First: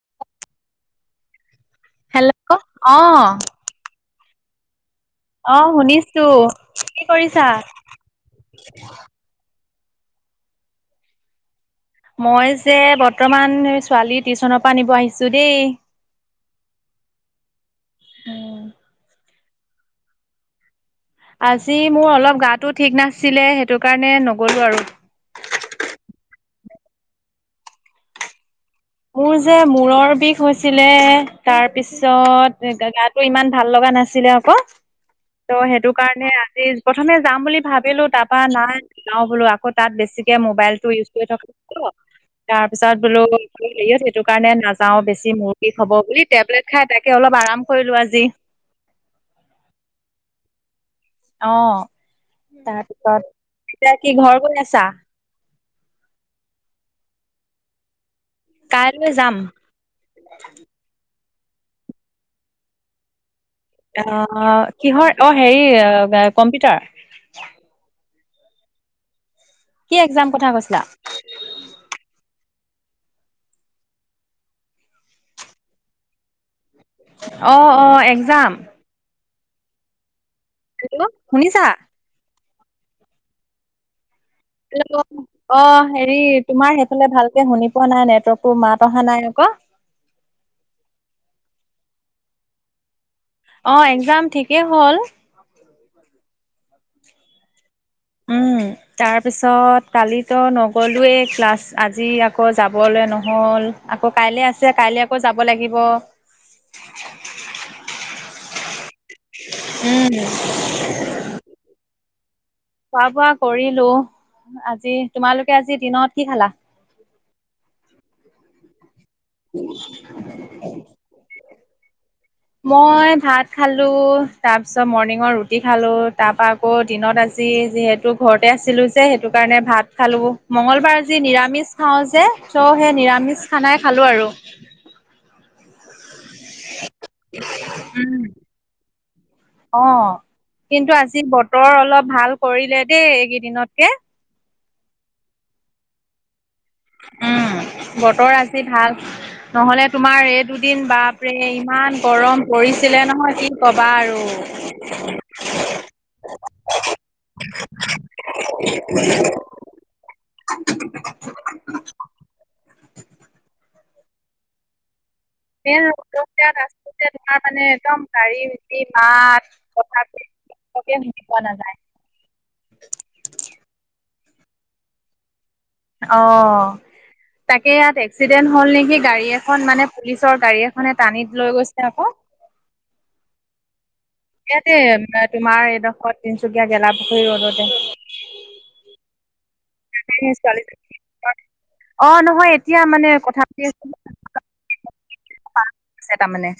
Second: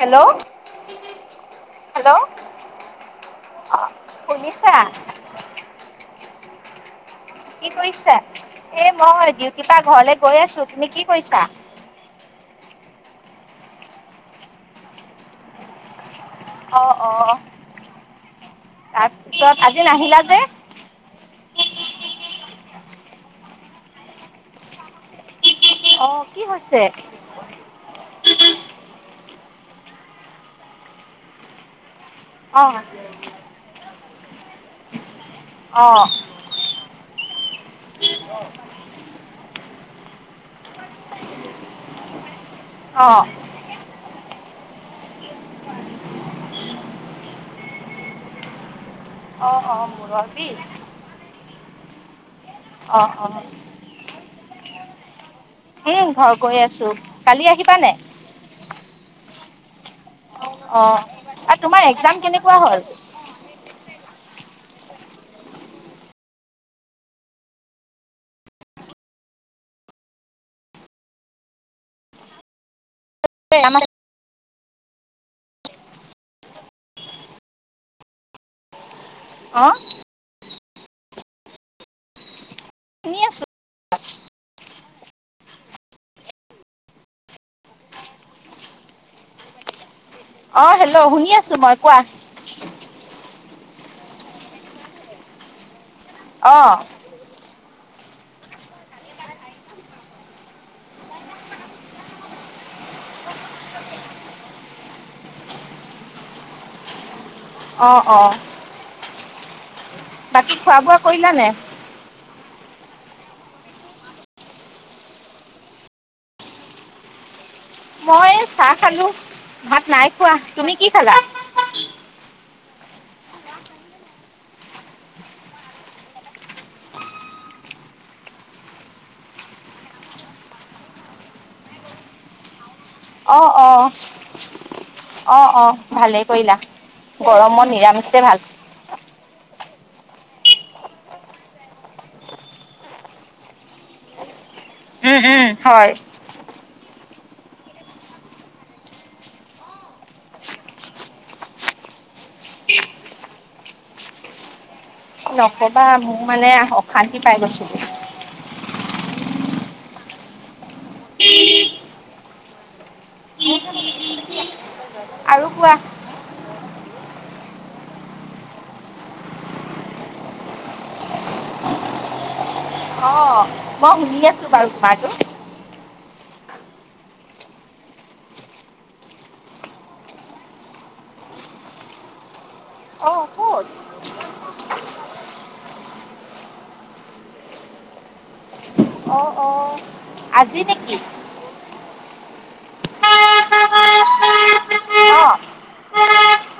Hello, hello. অ'। শুনিছা অ শুনিছো কি কৰিছা? কি কৰিছা? এ মই দি কিবা ঘৰলে গৈ আছোঁ। তুমি কি কৰিছা? মই যে বৰ্তমান ছোৱালী টিউশ্যনৰ পৰা নিব আহিছোঁ দেই। অ', অ'। উম্। তাৰপিছত, আজি নাহিলা যে। আজি মোৰ অলপ গাটো ঠিক নাছিলে, সেইটো কাৰণে নগলোঁ আৰু। অ', কি হৈছে? মোৰ যে মূৰৰ বিষ হৈছিলে, অ তাৰপিছত গাটো ইমান ভাল লগা নাছিলে আকৌ, ত' অ সেইটো কাৰণে আজি প্ৰথমে যাম বুলি ভাব ছিলো, তাপা নাই নাযাওঁ বোলো আকৌ তাত বেছিকে মোবাইলটো ইউজ কৰি থ তাৰ পিছত অ বোলো। হে সেইটো কাৰণে নাযাওঁ বেছি মোৰ বিষ হব বুলি। টেবলেট খাই তাকে অলপ আৰাম কৰিলোঁ আজি। অহ, অহ, মোৰৰ বিষ। অ', অ অ তাৰপিছত এতিয়া কি ঘৰ গৈ আছা এই ঘৰ গৈ আছোঁ। কালি আহিবা নাই। কাইলৈ যাম। অ', আৰু তোমাৰ একজাম কেনেকুৱা হ'ল? অ' কিহৰ? অ' হেৰি কম্পিউটাৰ। কি একজাম কথা কৈছিলা। আমাৰ অ' অ' এক্জাম। অ'। হেল্ল' শুনিছা? শুনি আছোঁ। হেল্ল'। অ' হেৰি, তোমাৰ সেইফালে ভালকে শুনি পোৱা নাই। নেটৱৰ্কটো মাত অহা নাই আকৌ। অ', হেল্ল' শুনি আছোঁ মই, কোৱা। অ', এক্সাম ঠিকেই হ'ল। [inaudible] অ'। উম [inaudible] তাৰপিছত, কালিতো নগ'লোৱেই ক্লাছ। আজি আকৌ যাবলৈ নহ'ল। আকৌ কাইলে আছে, কাইলে আকৌ যাব লাগিব। অ', অ'। উম্। বাকী খোৱা বোৱা কৰিলানে নাই? খোৱা বোৱা কৰিলো আজি তোমালোকে আজি দিনত কি খালা? মই চাহ খালো, ভাত নাই খোৱা, তুমি কি খালা? মই ভাত খালোঁ, তাৰ পিছত মৰ্ণিঙৰ ৰুটি খালো তাৰপা আকৌ দিনত আজি যিহেতু ঘৰতে আছিলোঁ যে সেইটো কাৰণে ভাত খালো মংগলবাৰ আজি নিৰামিষ। খাওঁ যে, চ' সেই অ নিৰামিষ। খানাই অ', খালো আৰু অ', অ' ভালেই কৰিলা গৰমত নিৰামিষে উম ভাল। [inaudible] অ', কিন্তু আজি বতৰ অলপ ভাল কৰিলে দেই এইকেইদিনতকে। উম, উম হয়। উম, বতৰ আজি ভাল। নহ'লে তোমাৰ এই দুদিন বাপৰে ইমান গৰম পৰিছিলে নহয় কি ক'বা আৰু। নকবা মোৰ মানে অশান্তি পাই গৈছিলোঁ। [inaudible] [inaudible] আৰু কোৱা [unintelligible] আছোঁ যে তোমাৰ মানে একদম গাড়ী যি মাত কথা। [unintelligible] শুনি পোৱা নাযায়। অ'। মই শুনি আছোঁ বাৰু তোমাৰতো অ'। তাকে ইয়াত এক্সিডেণ্ট হ'ল নেকি, গাড়ী এখন মানে পুলিচৰ গাড়ী এখনে টানিত লৈ গৈছে আকৌ। অ', ক'ত? ইয়াতে তোমাৰ এডোখৰ তিনচুকীয়া গেলাপুখুৰী ৰোদতে। অ অ তাকে আজি নেকি [unintelligible] অ', নহয় এতিয়া মানে কথা পাতি আছোঁ। [unintelligible] অ তাৰমানে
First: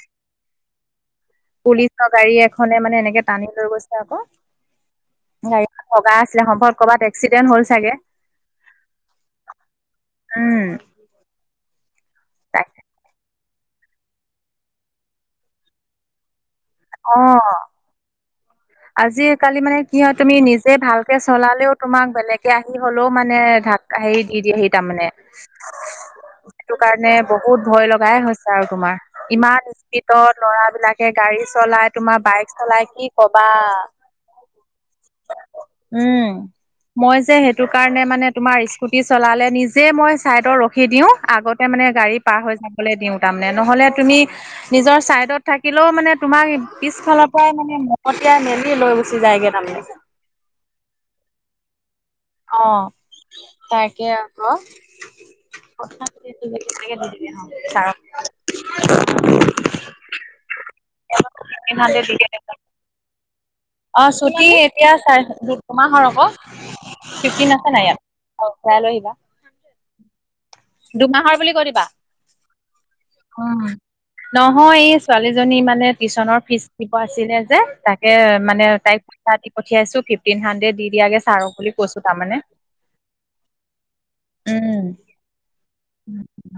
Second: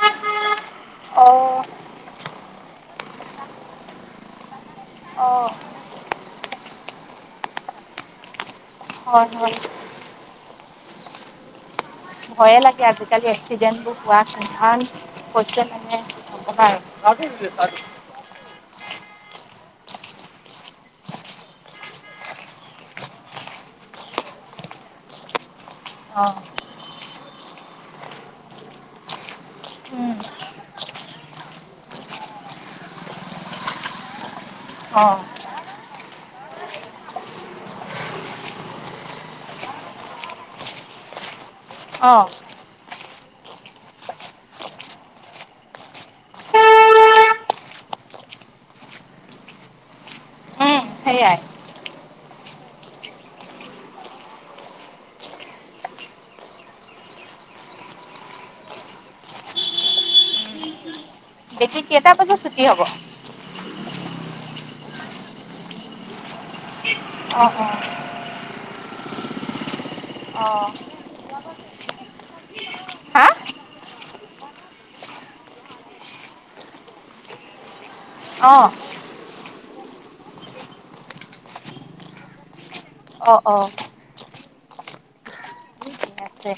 অ পুলিচৰ গাড়ী এখনে মানে এনেকে টানি লৈ গৈছে আকৌ। অ গাড়ী খন ভগা আছিলে সম্ভৱ কৰ'বাত এক্সিডেণ্ট‌ হ'ল চাগে। হয়, হয়। উম। ভয়ে তাকে লাগে আজিকালি এক্সিডেন্ট বোৰ হোৱা [unintelligible] হৈছে মানে নকবা আৰু। [unintelligible] আজি কালি মানে কি হয় তুমি নিজে ভালকে চলালেও তোমাক বেলেগে আহি হ'লেও মানে [unintelligible] [unintelligible] হেই দি দিয়েহি তাৰমানে। অ সেইটো কাৰণে বহুত ভয় লগাই হৈছে আৰু তোমাৰ। ইমান উম স্পীডত ল'ৰা বিলাকে গাড়ী চলাই, তোমাৰ বাইক চলাই কি কবা। অ' উম' মই যে সেইটো কাৰণে মানে তোমাৰ স্কুটি চলালে, নিজে মই চাইডত ৰখি দিওঁ আগতে মানে অ গাড়ী পাৰ হৈ যাবলৈ দিওঁ তাৰমানে নহ'লে তুমি নিজৰ চাইডত থাকিলেও মানে তোমাক পিছফালৰ পৰাই মানে মহতিয়াই মেলি লৈ গুচি যায়গে তাৰমানে সেইয়াই। অ' তাকে আকৌ। কথা [unintelligible] ছাৰক [inaudible] বেটী কেইটা বজাত ছুটি হ'ব? অ' ছুটি এতিয়া চাৰে দুট দুমাহৰ আক' অ', ফিফটিন আছে নাই ইয়াত? [unintelligible] আহিবা। অ' দুমাহৰ বুলি কৈ দিবা হা? উম'। নহয় এই, ছোৱালী জনী মানে টিউশচনৰ ফিজ দিব আছিলে যে, তাকে মানে, অ', তাইক পইচা দি পঠিয়াইছোঁ, ফিফটিন হানড্ৰেড দি দিয়াগে ছাৰক বুলি কৈছোঁ তাৰমানে। অ', অ' উম' তাকে,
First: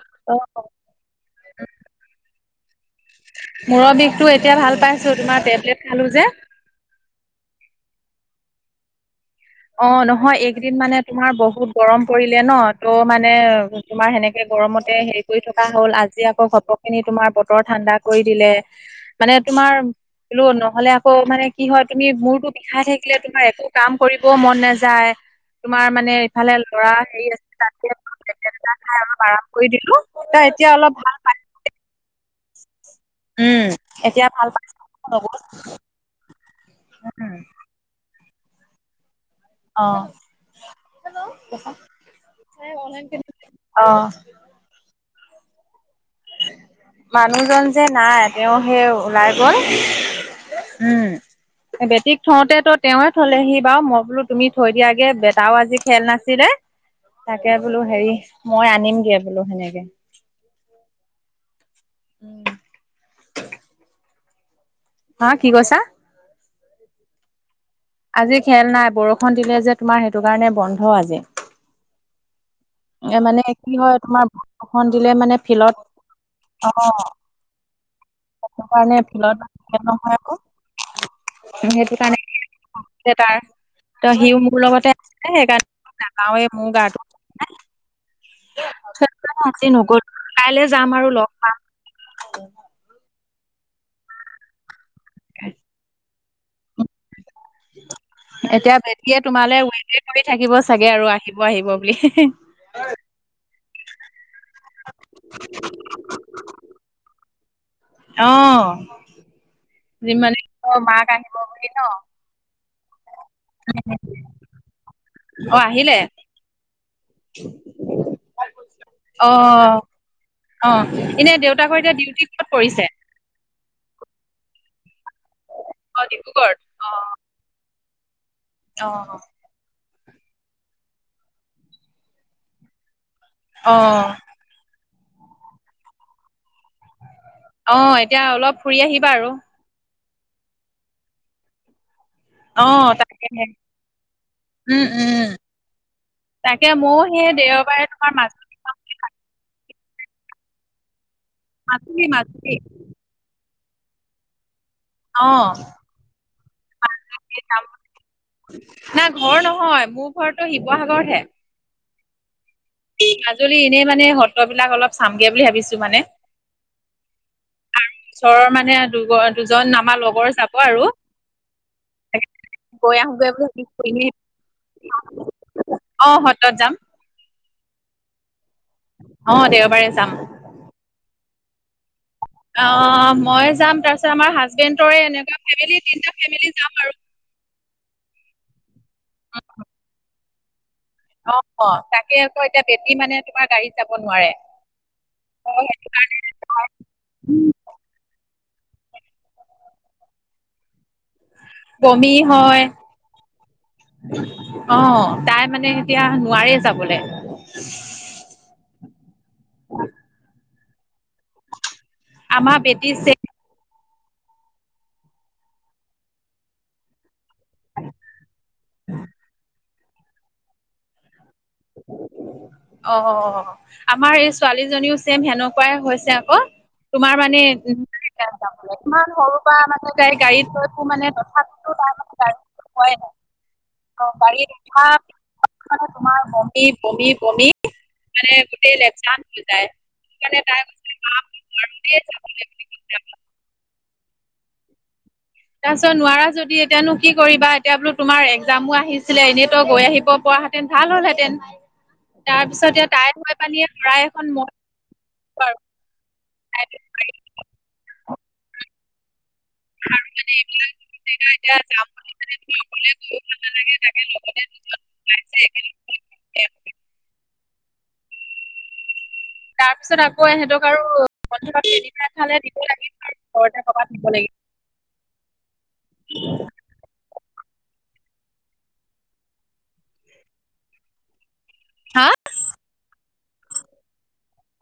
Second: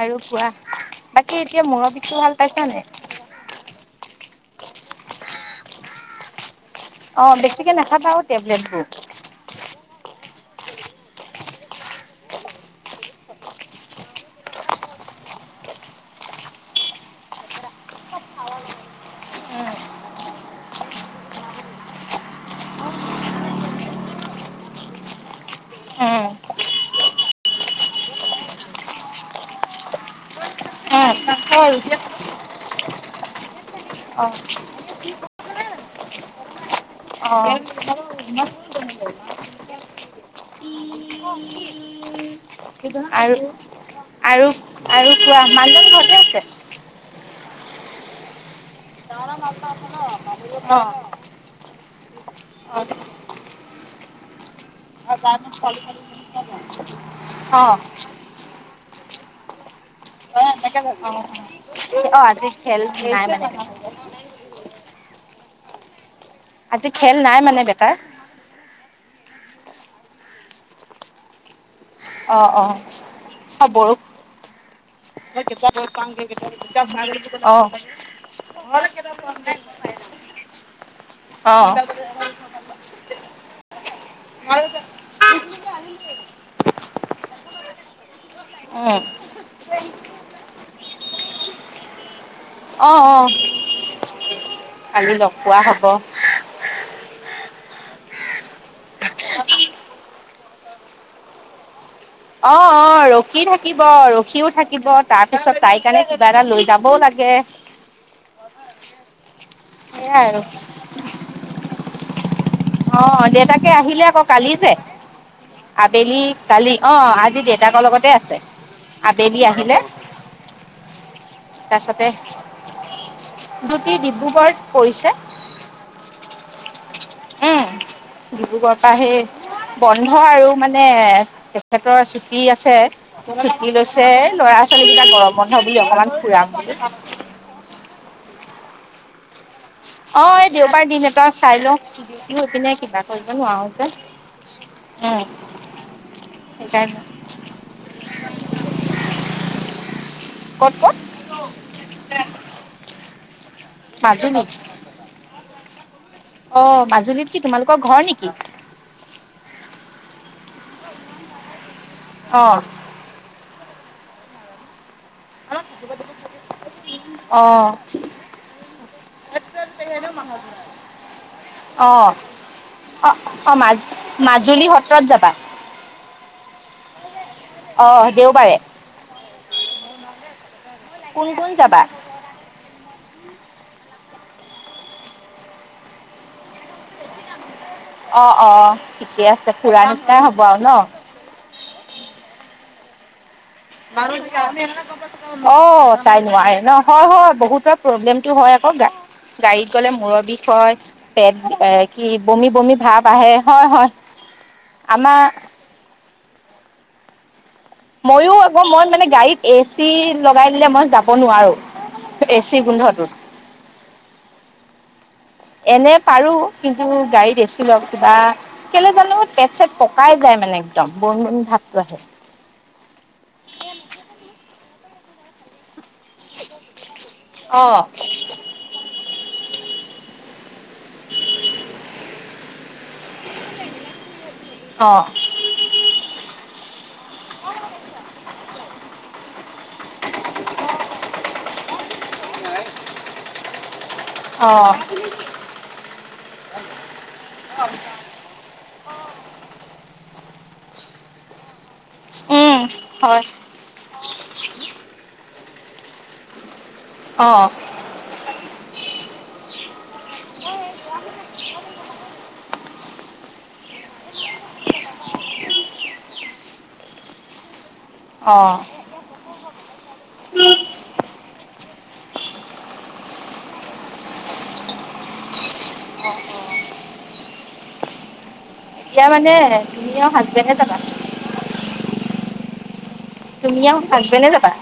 আৰু অ' কোৱা বাকী এতিয়া মূৰৰ বিষটো ভাল পাইছানে নাই? মূৰৰ বিষটো এতিয়া ভাল পাইছোঁ, তোমাৰ টেবলেট খালোঁ যে। অ', বেছিকে নাখাবা আৰু টেবলেটবোৰ। অ', নহয় এইকেইদিন মানে তোমাৰ বহুত গৰম পৰিলে ন ত' মানে তোমাৰ সেনেকে গৰমতে হেৰি কৰি থকা হ'ল। আজি আকৌ ঘপকে খিনি তোমাৰ বতৰ ঠাণ্ডা কৰি দিলে। মানে তোমাৰ শুলো নহ'লে আকৌ মানে কি হয়, তুমি মূৰটো বিষাই থাকিলে তোমাৰ একো কাম কৰিব একো মন নেযায়। তোমাৰ মানে উম ইফালে ল'ৰা হেৰি আছে তাতে টেবলেট এটা খাই অলপ আৰাম কৰি দিলোঁ। ত এতিয়া অলপ ভাল পাইছোঁ। হয়', এতিয়া উম' এতিয়া ভাল পাইছ ন? বহুত, [unintelligible] উম', উম' অ', [inaudible] অ', হেল্ল' আৰু, আৰু, আৰু কোৱা? মানুহজন ঘৰতে আছে। মানুহজন যে নাই, তেওঁ সেই অ', ওলাই গ'ল। উম' বেটীক থওঁতে টো অ তেওঁয়ে থলেহি বাৰু, মই বোলো তুমি থৈ দিয়াগে, বেটাও আজি খেল নাই। কি নাই? তাকে অ বোলো হেৰি, মই আনিমগে বোলো সেনেকে। অ', এনেকে ভাবিলোঁ। অ' আজি খেল নাই মানে। হা কি কৈছা? আজি খেল নাই মানে বেটাৰ? আজি খেল নাই, বৰষুণ দিলে যে তোমাৰ সেইটো কাৰণে বন্ধ আজি। অ', অ' এ মানে, অ', কি হয় বৰষুণ তোমাৰ বৰষুণ দিলে মানে অ', ফিল্ডত অ', আহ সেইটো কাৰণে ফিল্ডত খেল নহয় আকৌ, অহ', তে তাৰ, ত সিও মোৰ লগতে আছে, সেইকাৰণে নযাওঁৱে মোৰ গাটো উম, আজি নগলো কাইলৈ যাম আৰু লগ পাম। অ', অ' কালি লগ পোৱা হ'ব। এতিয়া বেটিয়ে তোমালে ৱেইটয়ে কৰি থাকিব চাগে আৰু আহিব আহিব বুলি। অ', অ' ৰখি থাকিব ৰখিও থাকিব তাৰ পিছত তাই কাৰণে কিবা এটা লৈ যাবও লাগে। অ' সেয়াই যিমানে আৰু মাক আহিব বুলি ন? অ', দেউতাকে আহিলে আকৌ কালি যে, অ আহিলে আবেলি কালি অ' আজি দেউতাকৰ লগতে আছে। অ আবেলি আহিলে অ', এনে দেউ তাৰপিছতে ডিউটি ডিব্ৰুগড়ত পৰিছে। অ', ডিব্ৰুগড়ত? উম, ডিব্ৰুগড়ৰ অ অ পৰা সেই, বন্ধ আৰু মানে, তেখেতৰ ছুটী আছে। ছুটি অ লৈছে এই ল'ৰা -ছোৱালী কেইটাক গৰম বন্ধ বুলি অকমান ফুৰাম বুলি। অ', এতিয়া অলপ ফুৰি আহিবা আৰু, অ', এই দেওবাৰ দিন এটা চাই লওঁ আৰু এই অ পিনে কিবা কৰিব তাকেহে নোৱাৰো যে উম'। তাকে মও সেইকাৰণে সেই দেওবাৰে তোমাৰ মাজ ক'ত, ক'ত মাজে, মাজে। মাজুলী। অ'। অ, মাজুলীত কি তোমালোকৰ ঘৰ নেকি। নাই ঘৰ নহয়। মোৰ ঘৰতো শিৱসাগৰত হে। অ'। মাজুলী এনেই মানে সত্ৰবলাক অলপ চামগে বুলি ভাবিছো মানে। অ', আৰু ওচৰৰ মানে দু, দুজন আমাৰ লগৰ যাব আৰু। অ', গৈ অ', আহোগৈ অ', বোলো মাজ কৰি। মাজুলী সত্ৰত যাবা অ, সত্ৰত যাম। অ, দেওবাৰে। অ, দেওবাৰে যাম। কোন, কোন যাবা। অ, মই যাম, তাৰপিছত আমাৰ হাজবেণ্ডৰে এনেকুৱা ফেমি তিনিটা ফেমিলি যাম আৰু। অ', অ', ঠিকে আছে, ফুৰা নিচিনাই হ'ব আৰু ন। অ', অ', তাকে আকৌ এতিয়া বেটি মানে তোমাৰ গাড়ী অ, সেইটো কাৰণে তাই নোৱাৰে ন। হয়, হয়, বহুতৰ প্ৰব্লেমতটো হয় আকৌ গাড়ীত গ'লে মূৰৰ বিষ হয়। পেট এ, কি, বমি, বমি ভাৱ আহে। হয়, হয়, অ আমাৰ। তাই মানে এতিয়া নোৱাৰাৰে যাবলৈ। ময়ো আকৌ মই মানে গাড়ীত এ চি লগাই দিলে মই যাব নোৱাৰো। এ চি আমাৰ বেটি গোন্ধটোত চে এনে পাৰো কিন্তু গাড়ীত বচি ল, কিবা কেলে জানো পেট, চট পকাই যায় মানে একদম বন, বন ভাতটো আহে। অ', আমাৰ এই ছোৱালীজনীও ‍চেম সেনেকুৱাই হৈছে। আকৌ তোমাৰ মানে, অ', [unintelligible] ইমান সৰুৰ পৰা মানেী গাড়ীত লৈ মানে তথাপিটো তাৰে গা হয়, অ, বাৰী অ', তোমাৰ [unintelligible] মানে গোটেই লেপচান হৈ যায়। [unintelligible] অ'। তাৰপিছত নোৱাৰা যদি এতিয়ানো কি কৰিবা, এতিয়া বোলো, তোমাৰ একজামো আহি ছিলে, এনেই তই গৈ আহিব পৰা হেতেন ভাল হ'লহেতেন। তাৰ উম পিছত এ, তাই হয় হৈ পানি শৰাই এখন ম [unintelligible] অ'। আৰু মানে এইবিলাক [unintelligible] এতিয়া যাম মি অকলে জৰি নালাগে। [unintelligible] অ'। তাৰপিছত আকৌ ইহঁতক আৰু বন্ধ এফালে দিব লাগিব আৰু, ওচৰতে ক'বাত নিব লাগিব। [unintelligible] এতিয়া মানে তুমি আৰু হাজবেণ্ডে যাবা। হা! তুমি আৰু হাজবেণ্ডে যাবা।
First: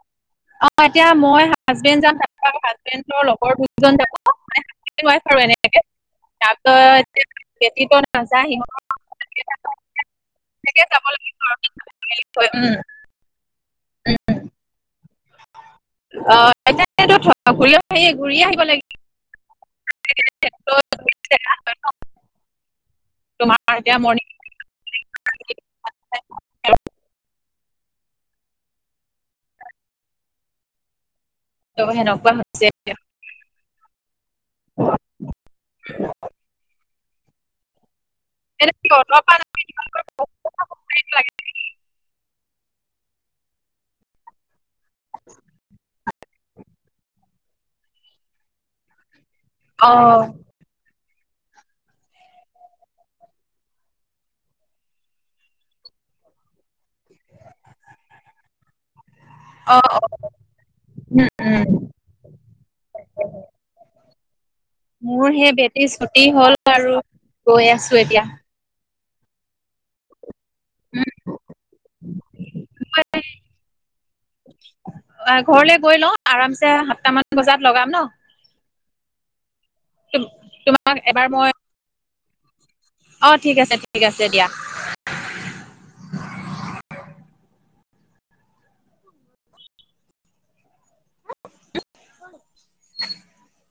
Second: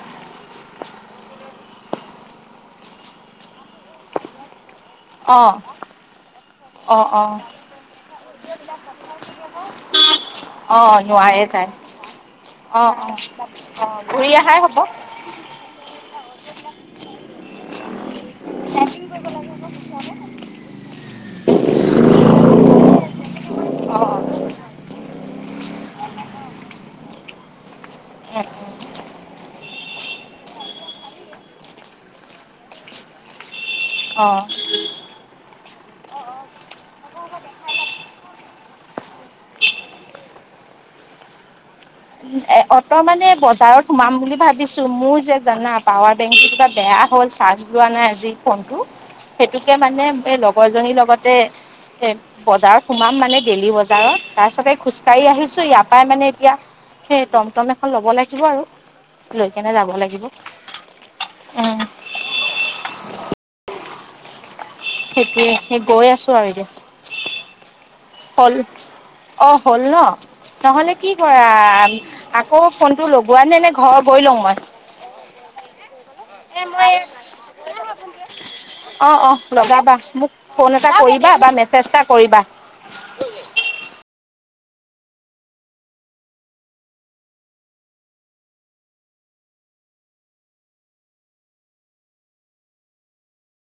অ, এতিয়া মই হাজবেণ্ড যাম তাৰপিছত আৰু হাজবেণ্ডৰ লগৰ দুজন যাব। [unintelligible] আৰু অ', এনেকে। অ', অ', [unintelligible] অ', নোৱাৰে তাই [unintelligible] অ', অ', অ', ঘূৰি আহাই হ'ব। [unintelligible] উম, [unintelligible] উম, [unintelligible] [unintelligible] অ'। [unintelligible] এ, অটো মানে বজাৰত সোমাম বুলি ভাবিছোঁ, মোৰ যে জানা পাৱাৰ বেংক কেইটা বেয়া হ'ল, চাৰ্জ লোৱা নাই আজি ফোনটো, সেইটোকে মানে অ', [unintelligible] জনীৰ লগতে এ, বজাৰত সোমাম মানে দেলি বজাৰত, তাৰপিছতে খোজকাঢ়ি আহিছোঁ, ইয়াৰ পৰাই মানে এতিয়া সেই টম-টম এখন লব লাগিব আৰু, লৈ কেনে অ', যাব অ', লাগিব। উম, অ'। মোৰ সেইটোৱে, সেই বেটী গৈ ছুটি আছোঁ আৰু হ'ল গৈ আছো এতিয়া। এতিয়া। হ'ল। অ, হ'ল ন! নহ'লে কি কৰা, আকৌ ফোনটো লগোৱা নে! নে ঘৰ গৈ লওঁ মই! অ', ঘৰলে গৈ লও, আৰামছে সাতটামান বজাত লগাম ন! অ', অ', লগাবা। মোক ফোন এটা তোমাক এবাৰ কৰিবা বা মই মেছেজ এটা কৰিবা। অ', ঠিক আছে, ঠিক আছে, দিয়া। [inaudible]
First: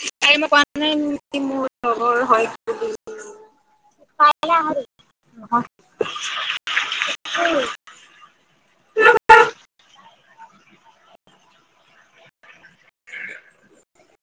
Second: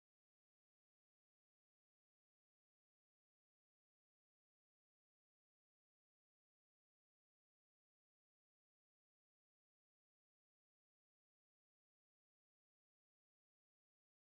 [unintelligible] লগৰ হয়ত [unintelligible] [unintelligible] [inaudible] [unintelligible] [inaudible]